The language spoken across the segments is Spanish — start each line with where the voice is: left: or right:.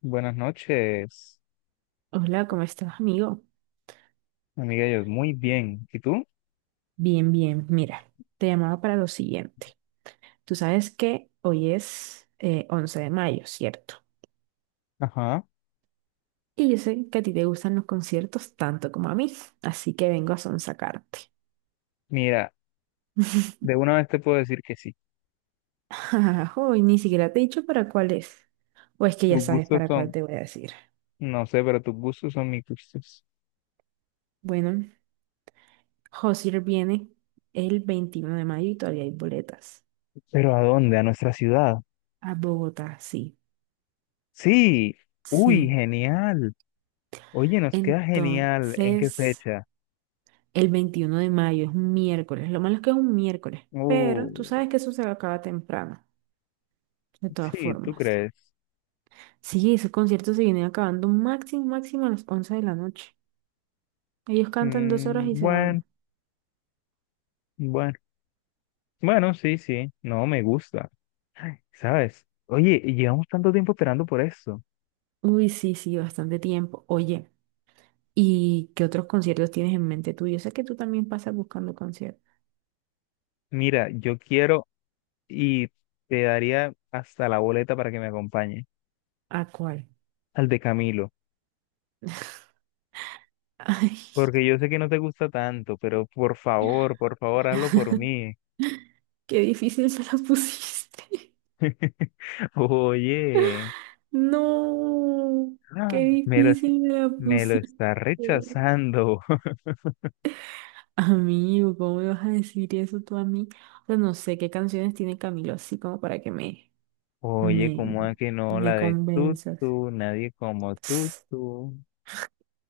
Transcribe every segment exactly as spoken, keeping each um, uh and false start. left: Buenas noches,
right: Hola, ¿cómo estás, amigo?
left: amiga. Yo muy bien. ¿Y tú?
right: Bien, bien. Mira, te llamaba para lo siguiente. Tú sabes que hoy es eh, once de mayo, ¿cierto?
left: Ajá.
right: Y yo sé que a ti te gustan los conciertos tanto como a mí, así que vengo a sonsacarte.
left: Mira, de una vez te puedo decir que sí.
right: Hoy ni siquiera te he dicho para cuál es. O es que ya
left: Tus
right: sabes
left: gustos
right: para cuál
left: son,
right: te voy a decir.
left: no sé, pero tus gustos son mis gustos.
right: Bueno, Josier viene el veintiuno de mayo y todavía hay boletas.
left: ¿Pero a dónde? ¿A nuestra ciudad?
right: A Bogotá, sí.
left: Sí. Uy,
right: Sí.
left: genial. Oye, nos queda genial. ¿En qué
right: Entonces,
left: fecha?
right: el veintiuno de mayo es un miércoles. Lo malo es que es un miércoles.
left: Uh,
right: Pero tú sabes que eso se acaba temprano, de todas
left: sí, ¿tú
right: formas.
left: crees?
right: Sí, esos conciertos se vienen acabando máximo, máximo a las once de la noche. Ellos cantan dos
left: Mm,
right: horas y se
left: bueno,
right: van.
left: bueno. Bueno, sí, sí. No, me gusta. Ay, ¿sabes? Oye, llevamos tanto tiempo esperando por esto.
right: Uy, sí, sí, bastante tiempo. Oye, ¿y qué otros conciertos tienes en mente tú? Yo sé que tú también pasas buscando conciertos.
left: Mira, yo quiero y te daría hasta la boleta para que me acompañe
right: ¿A cuál?
left: al de Camilo,
right: Ay,
left: porque yo sé que no te gusta tanto, pero por favor, por favor, hazlo por mí.
right: qué difícil me la pusiste.
left: Oye,
right: No,
left: ah,
right: qué
left: me lo, es-
right: difícil me la
left: me lo
right: pusiste.
left: está rechazando.
right: Amigo, ¿cómo me vas a decir eso tú a mí? O sea, no sé qué canciones tiene Camilo así como para que me,
left: Oye,
right: me,
left: ¿cómo es
right: no,
left: que no
right: me
left: la de tú,
right: convenzas.
left: tú, nadie como tú, tú?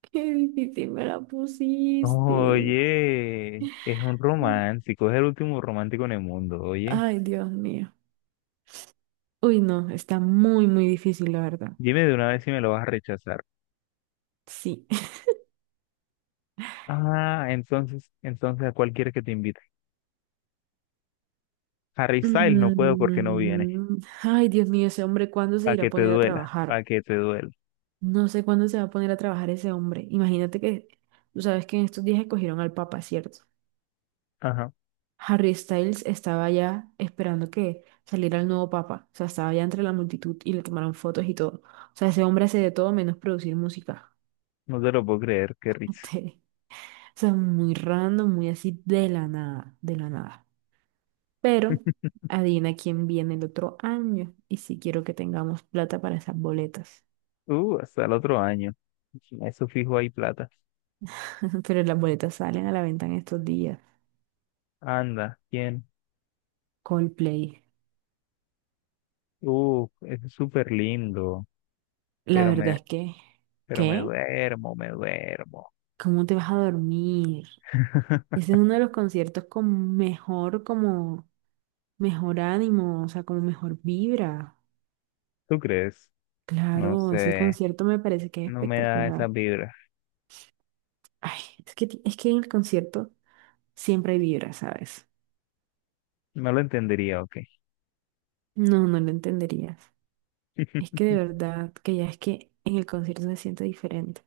right: Qué difícil me la pusiste.
left: Oye, es un romántico, es el último romántico en el mundo, oye.
right: Ay, Dios mío. Uy, no, está muy, muy difícil, la verdad.
left: Dime de una vez si me lo vas a rechazar.
right: Sí.
left: Ah, entonces, entonces, ¿a cuál quieres que te invite? Harry Styles no puedo porque no viene.
right: Mm, ay, Dios mío, ese hombre, ¿cuándo se
left: Para
right: irá a
left: que te
right: poner a
left: duela,
right: trabajar?
left: para que te duela.
right: No sé cuándo se va a poner a trabajar ese hombre. Imagínate que, tú sabes que en estos días escogieron al Papa, ¿cierto?
left: Ajá,
right: Harry Styles estaba ya esperando que saliera el nuevo papa. O sea, estaba ya entre la multitud y le tomaron fotos y todo. O sea, ese hombre hace de todo menos producir música.
left: no te lo puedo creer, qué risa.
right: Este, o sea, muy random, muy así de la nada, de la nada. Pero adivina quién viene el otro año. Y si quiero que tengamos plata para esas boletas.
left: Uh, hasta el otro año. Eso fijo ahí plata.
right: Pero las boletas salen a la venta en estos días.
left: Anda, ¿quién?
right: Coldplay.
left: Uh, es súper lindo,
right: La
left: pero me,
right: verdad es que,
left: pero me
right: ¿qué?
left: duermo, me duermo.
right: ¿Cómo te vas a dormir? Ese es uno de los conciertos con mejor, como, mejor ánimo, o sea, como mejor vibra.
left: ¿Tú crees? No
right: Claro, ese
left: sé,
right: concierto me parece que es
left: no me da
right: espectacular.
left: esa vibra.
right: Ay, es que, ti- es que en el concierto siempre hay vibra, ¿sabes?
left: No lo entendería, ok.
right: No, no lo entenderías. Es que de verdad, que ya es que en el concierto se siente diferente.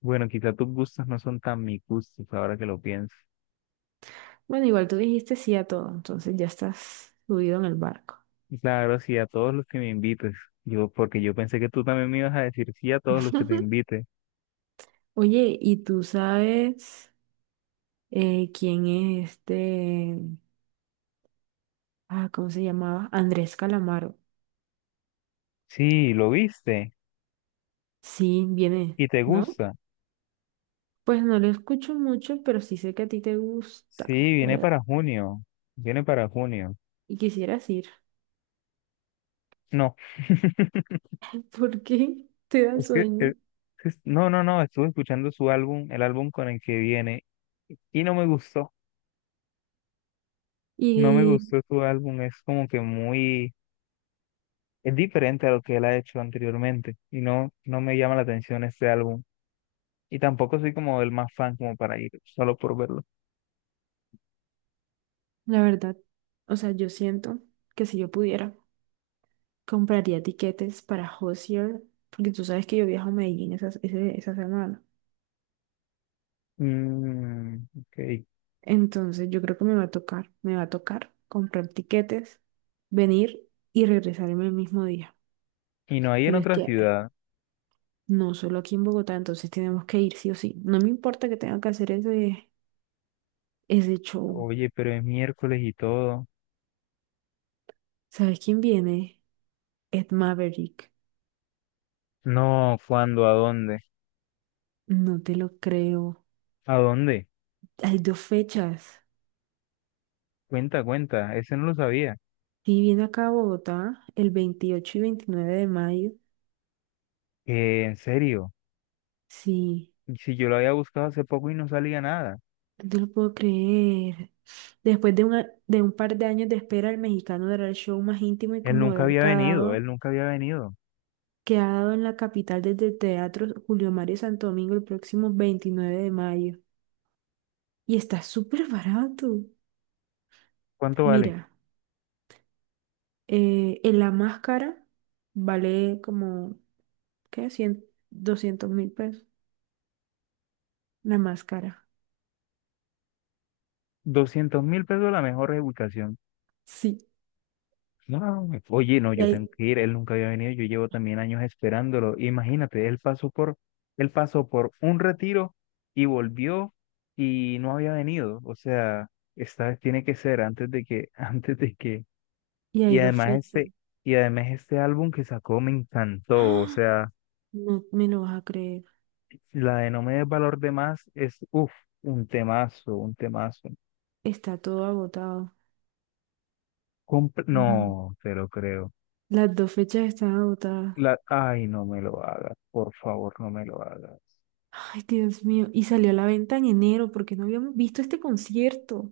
left: Bueno, quizá tus gustos no son tan mis gustos ahora que lo pienso.
right: Bueno, igual tú dijiste sí a todo, entonces ya estás subido en el barco.
left: Claro, sí, a todos los que me invites. Yo, porque yo pensé que tú también me ibas a decir sí a todos los que te invite.
right: Oye, ¿y tú sabes eh, quién es este? Ah, ¿cómo se llamaba? Andrés Calamaro.
left: Sí, lo viste
right: Sí, viene,
left: y te
right: ¿no?
left: gusta.
right: Pues no lo escucho mucho, pero sí sé que a ti te gusta,
left: Sí, viene
right: creo.
left: para junio. Viene para junio.
right: Y quisieras ir,
left: No,
right: porque te da
left: es que,
right: sueño.
left: eh, es- no, no, no, estuve escuchando su álbum, el álbum con el que viene, y no me gustó. No me
right: Y
left: gustó su álbum, es como que muy, es diferente a lo que él ha hecho anteriormente, y no, no me llama la atención este álbum. Y tampoco soy como el más fan como para ir solo por verlo.
right: la verdad, o sea, yo siento que si yo pudiera, compraría tiquetes para Hozier, porque tú sabes que yo viajo a Medellín esa, ese- esa semana.
left: Mm, ok.
right: Entonces yo creo que me va a tocar, me va a tocar comprar tiquetes, venir y regresarme el mismo día.
left: Y no hay en
right: Pero es
left: otra
right: que
left: ciudad.
right: no solo aquí en Bogotá, entonces tenemos que ir sí o sí. No me importa que tenga que hacer ese, ese show.
left: Oye, pero es miércoles y todo.
right: ¿Sabes quién viene? Ed Maverick.
left: No, ¿cuándo? ¿A dónde?
right: No te lo creo.
left: ¿A dónde?
right: Hay dos fechas.
left: Cuenta, cuenta. Ese no lo sabía.
right: Sí, viene acá a Bogotá el veintiocho y veintinueve de mayo.
left: Eh, en serio.
right: Sí,
left: Si yo lo había buscado hace poco y no salía nada.
right: no te lo puedo creer. Después de, una- de un par de años de espera, el mexicano dará el show más íntimo y
left: Él nunca
right: conmovedor
left: había
right: que ha
left: venido, él
right: dado,
left: nunca había venido.
right: que ha dado en la capital desde el Teatro Julio Mario Santo Domingo el próximo veintinueve de mayo. Y está súper barato.
left: ¿Cuánto vale?
right: Mira, eh, en la máscara vale como, ¿qué? Cien, doscientos mil pesos. La máscara.
left: Doscientos mil pesos la mejor reubicación.
right: Sí.
left: No, oye, no,
right: Y
left: yo tengo
right: hay,
left: que ir, él nunca había venido, yo llevo también años esperándolo. Imagínate, él pasó por, él pasó por un retiro y volvió y no había venido. O sea, esta vez tiene que ser antes de que, antes de que.
right: y hay
left: Y
right: dos
left: además
right: fechas.
left: este, y además este álbum que sacó me encantó. O
right: ¡Ah!
left: sea,
right: No me lo vas a creer.
left: la de No me des valor de más es, uff, un temazo, un temazo.
right: Está todo agotado.
left: Compr-
right: Mm.
left: no, te lo creo.
right: Las dos fechas están agotadas.
left: La, ay, no me lo hagas, por favor, no me lo hagas.
right: Ay, Dios mío. Y salió a la venta en enero porque no habíamos visto este concierto.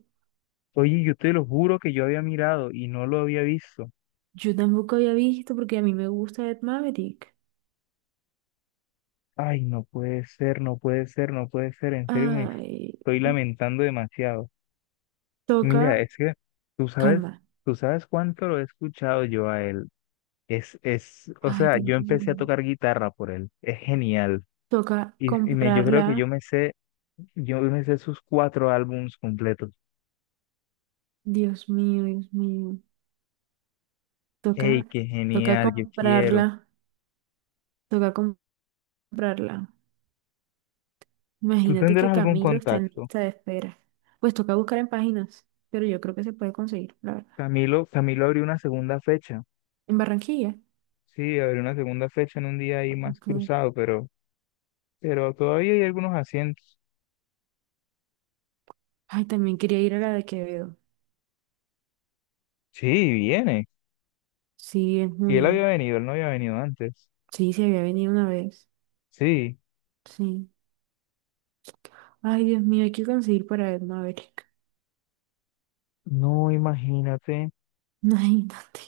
left: Oye, yo te lo juro que yo había mirado y no lo había visto.
right: Yo tampoco había visto porque a mí me gusta Ed Maverick.
left: Ay, no puede ser, no puede ser, no puede ser. En serio me
right: Ay,
left: estoy lamentando demasiado. Mira,
right: toca.
left: es que tú sabes,
right: Calma.
left: tú sabes cuánto lo he escuchado yo a él. Es, es, o
right: Ay,
left: sea, yo
right: Dios mío.
left: empecé a tocar guitarra por él. Es genial.
right: Toca
left: Y, y me, yo creo que yo
right: comprarla.
left: me sé, yo me sé sus cuatro álbumes completos.
right: Dios mío, Dios mío. Toca,
left: ¡Ey, qué
right: toca
left: genial! Yo quiero.
right: comprarla. Toca comprarla.
left: ¿Tú
right: Imagínate que
left: tendrás algún
right: Camilo está en
left: contacto?
right: lista de espera. Pues toca buscar en páginas, pero yo creo que se puede conseguir, la verdad.
left: Camilo, Camilo abrió una segunda fecha.
right: En Barranquilla.
left: Sí, habrá una segunda fecha en un día ahí más
right: Ok.
left: cruzado, pero, pero todavía hay algunos asientos.
right: Ay, también quería ir a la de Quevedo.
left: Sí, viene.
right: Sí, en
left: Y él
right: junio.
left: había venido, él no había venido antes.
right: Sí, se había venido una vez.
left: Sí,
right: Sí. Ay, Dios mío, hay que conseguir para ver Maverick.
left: no, imagínate.
right: Imagínate.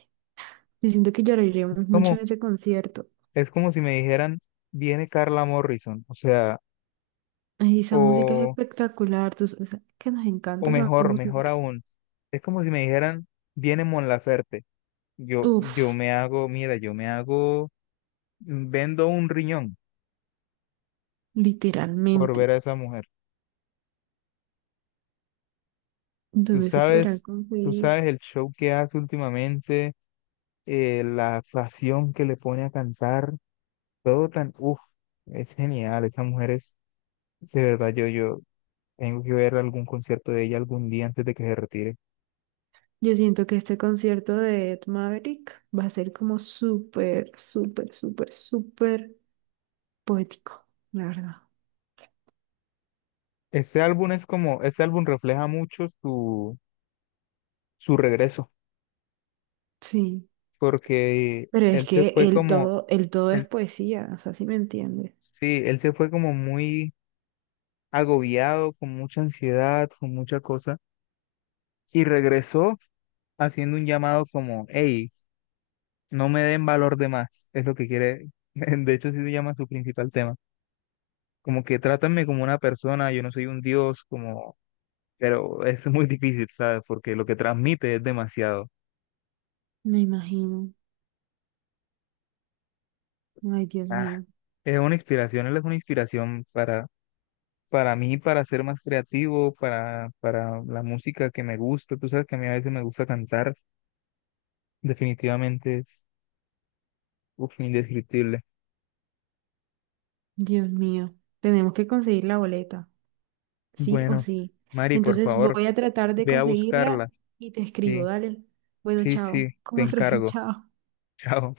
right: Yo siento que
left: Es
right: lloraríamos mucho
left: como,
right: en ese concierto.
left: es como si me dijeran, viene Carla Morrison, o sea,
right: Ay, esa música es
left: o,
right: espectacular, tú sabes que nos
left: o
right: encanta esa
left: mejor, mejor
right: música.
left: aún. Es como si me dijeran, viene Mon Laferte. Yo, yo
right: Uf,
left: me hago, mira, yo me hago, mm, vendo un riñón por ver
right: literalmente.
left: a esa mujer. Tú
right: ¿Dónde se podrán
left: sabes, tú
right: conseguir?
left: sabes el show que hace últimamente eh, la pasión que le pone a cantar, todo tan, uff, es genial, esa mujer es, de verdad, yo, yo tengo que ver algún concierto de ella algún día antes de que se retire.
right: Yo siento que este concierto de Ed Maverick va a ser como súper, súper, súper, súper poético, la verdad.
left: Este álbum es como, este álbum refleja mucho su, su regreso,
right: Sí,
left: porque
right: pero es
left: él se
right: que
left: fue
right: el
left: como,
right: todo, el todo es
left: él,
right: poesía, o sea, si me entiendes.
left: sí, él se fue como muy agobiado, con mucha ansiedad, con mucha cosa, y regresó haciendo un llamado como, hey, No me den valor de más, es lo que quiere, de hecho sí se llama su principal tema. Como que trátame como una persona, yo no soy un dios, como, pero es muy difícil, ¿sabes? Porque lo que transmite es demasiado.
right: Me imagino. Ay, Dios
left: Ah,
right: mío,
left: es una inspiración, él es una inspiración para, para mí, para, ser más creativo, para, para la música que me gusta. Tú sabes que a mí a veces me gusta cantar, definitivamente es, uf, indescriptible.
right: Dios mío. Tenemos que conseguir la boleta, sí o
left: Bueno,
right: sí.
left: Mari, por
right: Entonces
left: favor,
right: voy a tratar de
left: ve a
right: conseguirla
left: buscarla.
right: y te escribo,
left: Sí,
right: dale. Bueno,
left: sí, sí,
right: chao.
left: te
right: Como re,
left: encargo.
right: chao.
left: Chao.